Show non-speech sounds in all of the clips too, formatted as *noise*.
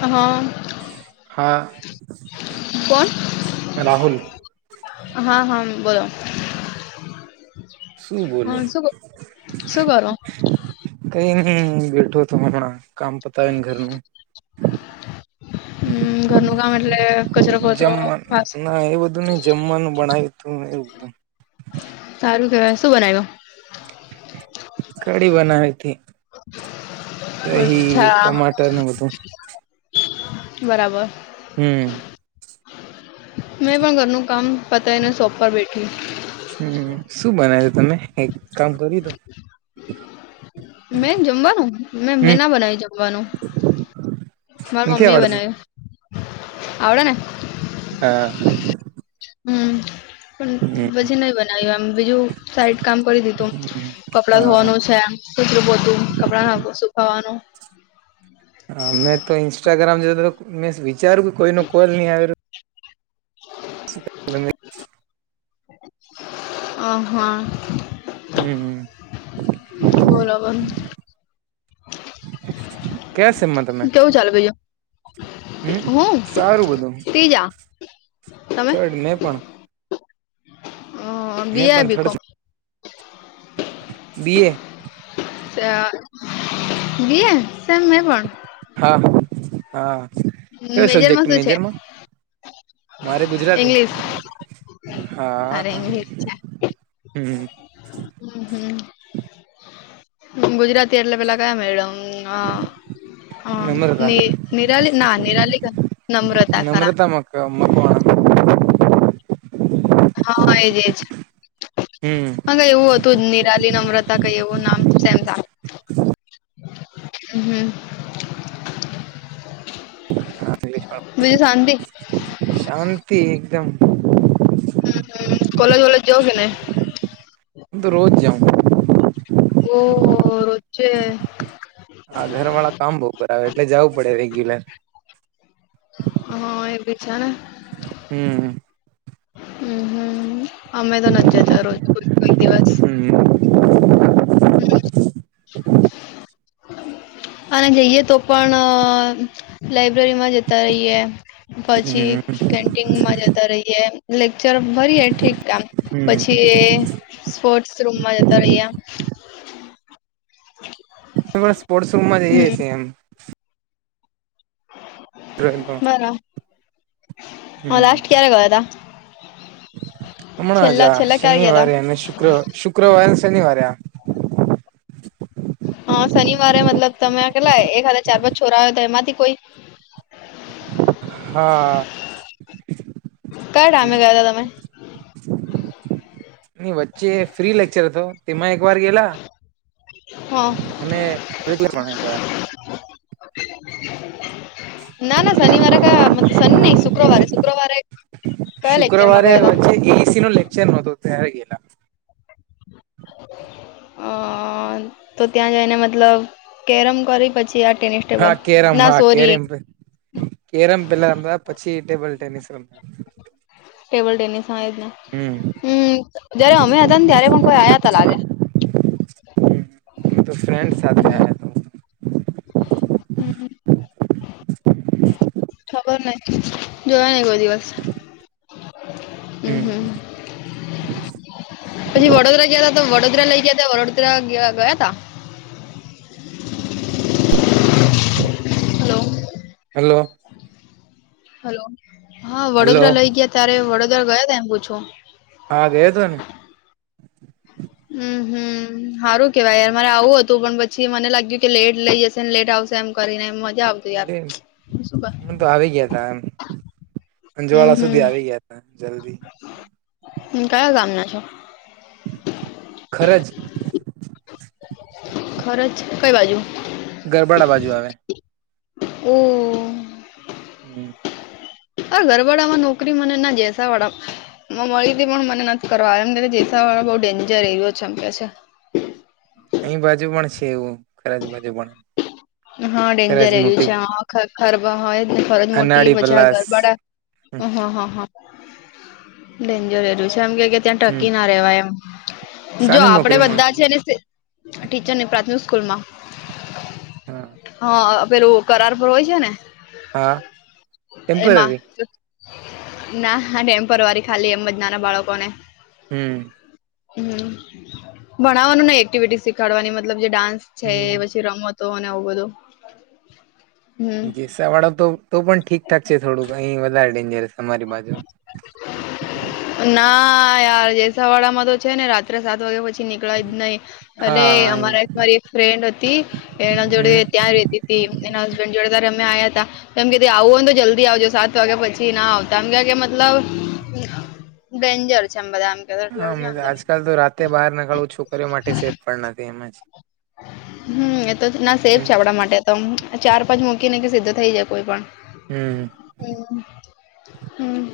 હા હા કોણ રાહુલ હા હા બોલો શું બોલું? હા શું કરો? શું કરો કઈ નહી બેઠો તો હમણાં કામ પતાવે ને ઘરનું. હમ ઘરનું કામ એટલે કચરો પોતો જમવા બસ ના એ બધું નહ જમવાનું બણાવ્યું તું એવું. બધું સારું કેવાય શું બનાવ્યું? કઢી બનાવી હતી દહી અચ્છા ટમાટર ને બધું બરાબર હમ મેં પણ ઘરનું કામ પતા એને સોપ પર બેઠી. હમ શું બનાયુ છે તમે? એક કામ કર્યું તો. મેં જમવાનું મેં મેં હમ ના બનાવી જમવાનું. મારા નથી મમ્મી એ આવડતું બનાયુ આવડે ને. હા હમ પણ હમ પછી નહી બનાવ્યું એમ બીજું સાઈડ કામ કરી દીધું કપડા હા ધોવાનું છે. કચરુ પોતુ કપડા હા સુખાવાનું. હ અ મેમે તો ઇન્સ્ટાગ્રામ જોતા મેં વિચાર્યું કે કોઈ નો કોલ નહી આવેયો. *unintelligible* *unintelligible* અ હા હમ હ બોલો બો કયા સેમમાં તમે? કેવું ચાલે બીજું હમ હું સારું બધું ત્રીજા તમે થર્ડ મેં પણ. હા બી આ B com BA BA sem મેં પણ હા હા પણ કયો સબ્જેક્ટ શું છે મેજરમાં? મારે ગુજરાતી ઇંગ્લિશ અરે હા ઇંગ્લિશ છે હમ હમ હમ ગુજરાતી એટલે પેલા કયા મેડમ હ હ નમ્રતા ની નિરાલી ના નિરાલી કા નમ્રતા ખરા. *unintelligible* હા એજ એજ. હમ હ કઈ એવું હતું નિરાલી નમ્રતા કઈ એવું નામ છેમ *inaudible* *unintelligible* હા બીજું શાંતિ શાંતિ એકદમ હ હ કોલેજ વોલેજ જવો કે નહીં? હું તો રોજ જાઉં. ઓહ રોજે હા, ઘર વાળા કામ બઉુ કરાવે એટલે જવું પડે રેગ્યુલર. હા, એ બી છેને. હમ્મ, અમ્મ. હમ્મ હમ્મ અમે તો નથી જતા રોજ કો કોઈ દિવસ હમ્મ, અમ્મ. હમ્મ. અને જઈએ તો પણ અહ લઇબ્રેરી માં જતા રહીયએ પછી હમ કેન્ટીનમાં જતા રહીયએ. લેક્ચર ભરીએે ઠીક કામ હમ પછી સ્પોર્ટ્સ રૂમમાં જતા રહીયા. માં સ્પોર્ટ્સ રૂમમાં જઈએ છીએ એમ. રોયલ ગો હ ના હા લાસ્ટ ક્યારે ગયા તા? હમણાં જ છેલ્લા આ છેલ્લા ક્યારે ગયા શનિવારે અને શુક્ર શુક્રવારે શનિવારે આ. હા, શનિવારે મતલબ તમે કેટલાય એકા ચાર પાજ છોરા આવ તો એમાંથી કોઈ હા, કયા ટાઈમે હમ્મ. ગયા હતા તમે ને વચ્ચે ફ્રી લેક્ચર હતો તેમાં એક વાર ગેલા હ અને મેં તો પણ એક વાર. *unintelligible* ના ના શનિવારે કયા મત સન નહી શુક્રવારે શુક્રવારે કયા લેક્ચર માં ગયા તા? એ એ સી નો લેક્ચર હતું. તે ગેલા. *unintelligible* અહ તો ત્યાં જઈને મતલબ કેરમ કરી પ છી આ ટેનિસ ટેબલ હા કેરમ ના હા સોરી કેરમ કેરમ પેલા ના પછી ટેબલ ટેનિસ રમ્યા. ટેબલ ટેનિસ હા એજને હમ હમ્મ જયારે અમે્યા હતા ને ત્યારે પણ કોઈ આયા તા લાગે. હમ્મ એ તો ફ્રેન્ડ સાથે આયા. તો હમ્મ. ખબર નઈ જોયા નહીં કોઈ. દિવસ અમ્મ હમ હમ્મ. પછી વડોદરા ગયા ત તો વડોદરા લઇ ગયા ત વડોદરા ગ-ગ-ગયા તા? *unintelligible* હેલો. હેલો. હેલો હા હલો વડોદરા લઈ ગયા ત્યારે વડોદરા ગયા તા એમ પૂછું? હા ગયા તા ને. હમ્મ, હમ્મ. હારું કેવાય યાર મારે આવું હતું પણ પ છી મને લાગ્યું કે લેટ લઈ જશે ને લેટ આવશે એમ કરીને મજા આવતી યાર શું ક અંજવાડા સુધી આવી ગયા તા જલ્દી. હમ્મ, કયા ગામ ના છો? ખરજ. ખરજ કઈ બાજુ? ગરબાડા બાજુ આવે. ઓ. હમ્મ. પર ઘરબડા માં નોકરી મને ના જેસા વાળા મ મળી હતી પણ મને નથી કરવા એમ જેસા વાળો બહુ ડેન્જર એયો છે એમ કે છે. અહી બાજુ પણ છે એવું ખરા જ બાજુ પણ હા ડેન્જર ખરજ એરયુ મોટી છે હાં ખરબા હોય ફરજ મોટી અનાળી પછી આ પલાસ ગરબાડા હ હ હા હા ડેન્જર એરયું છે એમ કેવાય કે ત્યાં હમ ટકી ના રેવાય એમ. જો સાની આપડે નોકરી બધા છે મળતી ને ટીચર ની પ્રાથમિક સ્કૂલ માં હા હા પેલું કરાર પર હોય છે ને હા એમાં ટેમ્પરરી ના ટેમ્પરવારી ખાલી એમ જ નાના બાળકો ને હમ. હમ ભણવાનું નહી એક્ટિવિટી શીખાડવાની મતલબ જે ડાન્સ છે હમ પછી રમતો અને આવું બધું હમ. સાવાળા તો પણ ઠીકઠાક છે થોડુંક અહીં વધારે ડેન્જરસ અમારી બાજુ. ના યાર જેસાવાડા માં તો છે ને રાત્રે સાત વાગે પછી નીકળાય જ નહીં અલે હા અહી અમારા એક મારી ફ્રેન્ડ હતી એના જોડે હમ ત્યાં રેતી તી એના હસબેન્ડ જોડે ત્યારે અમે આયા હતા તો એમ તે આવું હોય ને તો જલ્દી આવજો સાત વાગ્યા પછી ના આવ તમ કે કે મતલબ ડેન્જર છે એમ બધા આમ હા મે આજકાલ તો રાતે બહાર નીકળવું છોકરીઓ માટે સેફ પણ નથી એમ જ હમ એતો ના સેફ હમ છે આપડા માટે તમ ચાર પાંચ મૂકીને કે સીધો થઈ જાય કોઈ પણ હમ. હમ હમ.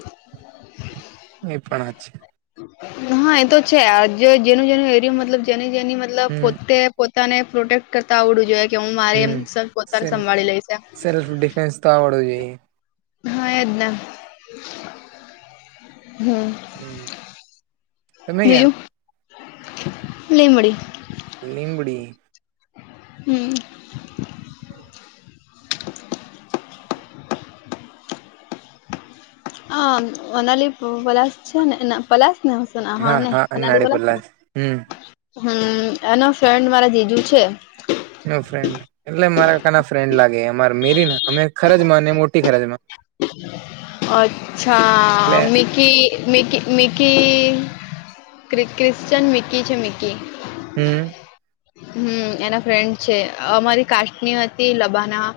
એ પણ છે. હા એ તો છે આ જે જેનું જેનું એરિયો મતલબ જેની જેની મતલબ હમ પોતે પોતાને પ્રોટેક્ટ કરતા આવડું જોઈએ કે હું મારે હમ પોતાને સેલ્ફ સંભાળી લઈશ એમ. સેલ્ફ ડિફેન્સ તો આવડવું જોઈએ હા એજ ને હમ. હા એજ તમે ગિયા બીજું લીમડી. નિમ્બડી હમ. આ અનાલી પલાશ છે ને પલાશ ને હને હા ને હા અનાળી પલાસ હમ *inaudible* હમ એનો ફ્રેન્ડ મારા જીજુ છે. નો ફ્રેન્ડ એટલે મારાકાના ફ્રેન્ડ લાગે અમારા મેરી અમે ખરજ માં ને મોટી ખરજમાં અચ્છા એટલે મી કી મિકી મિકી ક્રિ ક્રિશ્ચયન મિકી છે મિકી. હમ. હમ એના ફ્રેન્ડ છે અમારી કાસ્ટની હતી લબાના.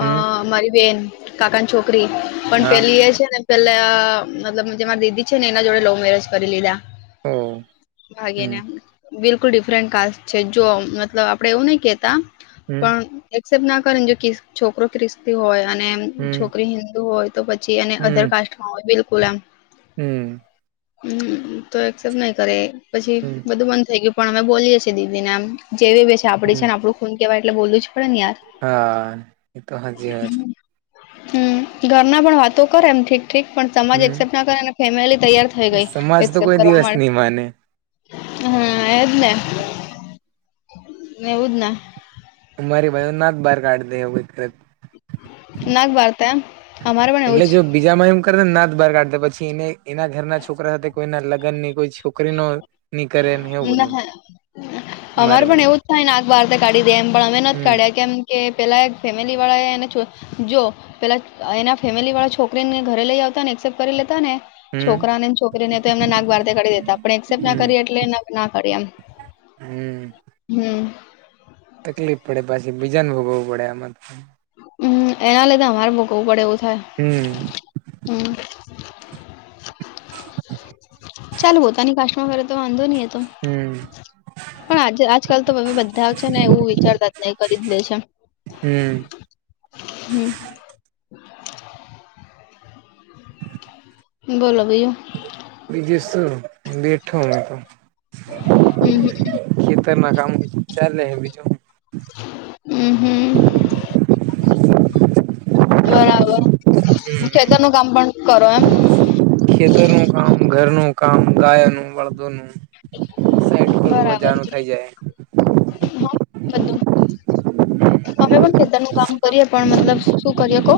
અ હમ મારી બેન કાકાની છોકરી પણ હા પેલી એ છે ને પેલા મતલબ જે મારી દીદી છે ને એના જોડે લવ મેરેજ કરી લીધા. ઓવ ભાગીને બિલકુલ ડિફરન્ટ કાસ્ટ છે જો મતલબ આપડે એવું નહી કેતા હમ પણ એક્સેપ્ટ ના કરે ને જો કિસ છોકરો ક્રિસ્તી હોય અને એમ હમ છોકરી હિન્દુ હોય તો પછી એને અધર કાસ્ટમાં હોય બિલકુલ આમ. હમ્મ. હમ્મ, તો એક્સેપ્ટ નહી કરે, પછી હમ બધું બંધ થઈ ગયું, પણ અમે બોલીએ છે. તે દીવી ને આમ, જેવી બી છે, આપડી છે ને, હમ આપડું ખુન કહેવાય એટલે બોલુંજ પન યાર, હા એ તો હાચી વાત હમ્મ હમ્મ, ઘર મા પણ વાતો કરે, એમ ઠીક ઠીક, પણ સમાજ હમ એક્સેપ્ટ ના કરે, અને ફેમિલી તૈયાર થ થઇ ગઈ સમાજ તો એકસેપ કોઈ દિવસ કરવા, નહી માને હા એજ ને. ને એવુંજ ને. તમારી બેહોનાજ બાર ગાળ દે, એવું કરે. *inaudible* બારતા. અમારે પણ એવું એટલે જો. બીજા માં એમ કરને નાદ બહાર કાઢતા. પછી એને એના ઘરના છોકરા સાથે કોઈના લગ્ન ની કોઈ છોકરીનો ની કરે ને એવું જ બધું. ના અમારે મારી પણ બાજુ એવું જ થાય ને નાત બહાર કાઢી દે એમ. પણ અમે નથી હમ કાઢ્યા. કેમ? કે પેલા એક ફેમિલી વાળા એ એને જો પેલા એના ફેમિલી વાળા છોકરીને ઘરે લઈ આવતા ને એક્સેપ્ટ કરી લેતા ને. હમ છોકરા ને છોકરીને એમને નાક બાર કાઢી દેતા. પણ એક્સેપ્ટ ના હમ કરી એટલે ના હમ *inaudible* તકલીફ પડે પાછી બીજાન ભોગવું પડે આમાં હમ એના લીધે અમારે ભોગવવું પડે એવું થાય. હમ. હમ. *inaudible* ચાલ પોતાની કાસ્ટ માં કરે તો વાંધો નહી એ તો. હમ. પણ આજ આજકાલ તો હવે બધા છે ને એવું વિચારતા જ નહી. કરી દે છે. હમ હમ. બોલો બીજુ? બીજું શું બેઠો હુ તો. હમ હમ તેરના કામ ચાલેે હ *inaudible* હમ હમ બરાબર. ખેતર હમ નું કામ પણ કરો એમ? ખેતરનું કામ, ઘરનુ કામ, ગાયોનુ કામ. બરાબર છે હ બધું. અમે પણ ખેતર નું કામ કરીએ. પણ મતલબ શું કરીએ કઉ?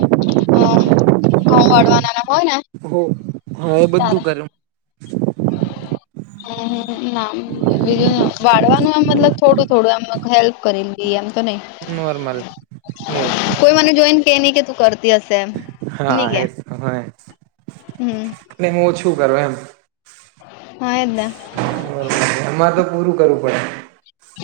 ઘઉ જાય વાળવા ના ના હોય ને. હો હા એ બધું તારે કરે. હમ હમ ના બીજું વાળવાનું આમ મતલબ થોડું થોડું એમ હેલ્પ કરી ને એમ તો નહી નોર્મલ એવું કોઈ મને જોઈન કે નહી કે તું કરતી હશે. એમ નહી કે *unintelligible* કરું હમ એમ. હા એ જ. *inaudible* એમાં તો પૂરું કરવું પડે.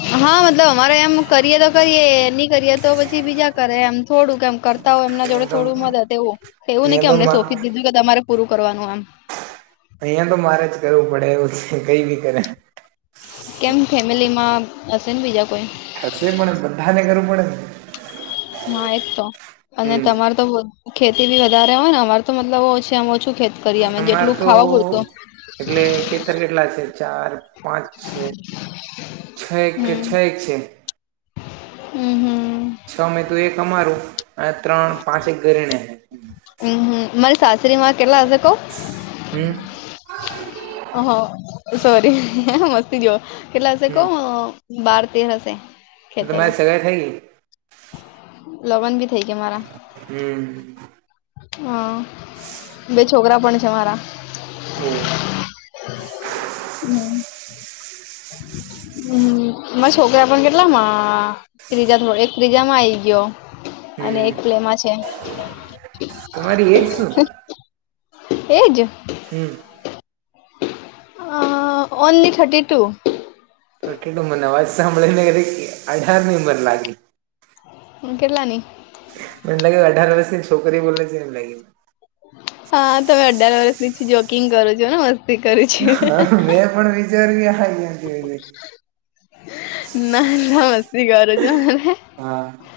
હ. હા મતલબ અમારે એમ કરીએ તો કરીએ. એ નહી કરીએ તો પછી બીજા કરે. એમ થોડું કેમ કર હોય એમના જોડે અહિયાં તો થોડું મદદ એવું એવું નઈ કે અમને અહિયાં સોંપી તો દીધું કે તમારે પૂરું કરવાનું એમ. અહીયા તો મારે જ કરવું પડે એવું કઈ બી કરે. કેમ ફેમિલી માં હશે ને બીજા કોઈ? હશે પણને બધાને કરું પડે ને. હા એક તો અને હમ તમારે તો ખેતી બી વધારે હોય ને. અમારે તો મતલબ ઓ છે આ ઓછું ખેતી- કરી અમે અમાર જેટલું તો ખાવા બોલતો. એટલે ખેતર કેટલા છે? ચાર પાંચ છે છ કે છ હમ છે. હમ હમ. છ મે તું એક અમારું અને ત્રણ પાંચ એક ઘરેને. હમમ મારી સાસરીમાં કેટલા હશે કઉ? હમ. હહ સોરી મસ્તી જયો કેટલા હશેે કઉ. હમ બાર તેર હશે ખેતરો. તમારી સગાઈ થઈ ગઈ લગન બી થઇ ગયા મારા. હમ. હા, બે છોકરા પણ છે મારા. હમ. *unintelligible* હમ, મારા છોકરા પણ ગેલા. ત્રીજા થો એક ત્રીજામાં આઈ ગયો, અને હમ એક પહેલામાં છે. તમારી એજ શું? Age. Hmm. Only thirty two. તો કટુંબને અવાજ સાંભળી ને, અઢાર ની ઉમર લાગી. હ, કેટલાની? મને લાગે, અઢાર વર્ષથી છોકરી બોલા છે એ લાગે. હા, તમે અઢાર વર્ષ ની જોકિંગ કરો છો ને મસ્ત. હા, મેં પણ વિચાર્યું હ. ના, ના, મસ્તી કર છુ. હા.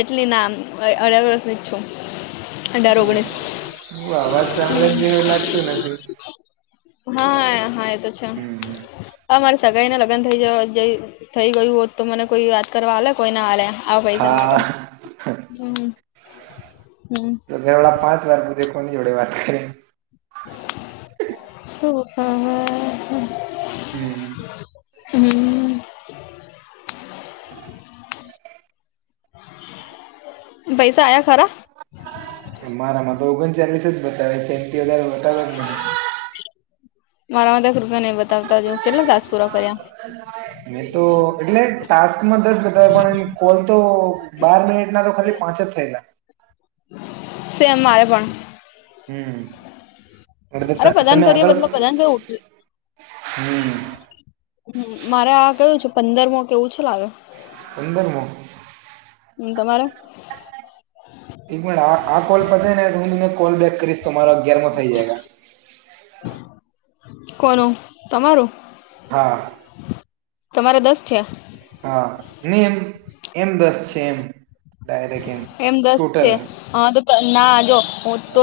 એટલી ના અઢાર વર્ષ ની છું. અઢાર ઓગણીસ અવાજ સાંભળે તો એવું લાગતું નથી. હા, હા, એ તો છે. હમ. હા, મારે સગાઈને લગ્ન થઈ જ થઈ ગયું હોત, તો મને કોઈ વા કરવાલે કોઈ ના હલે, આ પૈસા માટે હા. હમ, હમ. તો મેવળડા પાંચ વાર પૂજે કોની જોડે વાત કરીને. સો, હા, હ, હ. હમ. હમ. પૈસા આયા ખરા? મારા માં ઓગણ ચાલીસ જ બતાવે, સેમ વધારે બતાવે? મારા માટે રૂપિયા નઈ બતાવતા, તું કેટલા ટાસ્ક પૂરા કર્યા? મે તો એટલે ટાસ્કમાં દસ બતાવતા હોય, પણ એ કોલ તો. બાર મિનિટ ના તો ખાલી પાંચ જ થયેલા. સેમ મારે પણ. હમ, અડ અરે પ્રદાન તમે કરીએ આગળ. મતલબ પ્રદાન કેવું હમ. *unintelligible* હ, મારે આ કયું છે, પંદર મો કેવું છે લાગે. પંદરમાં. હમ, તમારે? આ કોલ પતે ને, હું તમને કોલ બેક કરીશ, તો મારો અગિયારમો થઈ જાય. કોનું તમારું? હા. તમારે દસ છે? હા ને, એમ એમ દસ છે, એમ ડાયરેક્ટ એમ દસ છે ટોટલ. હા, તો ના જો તો.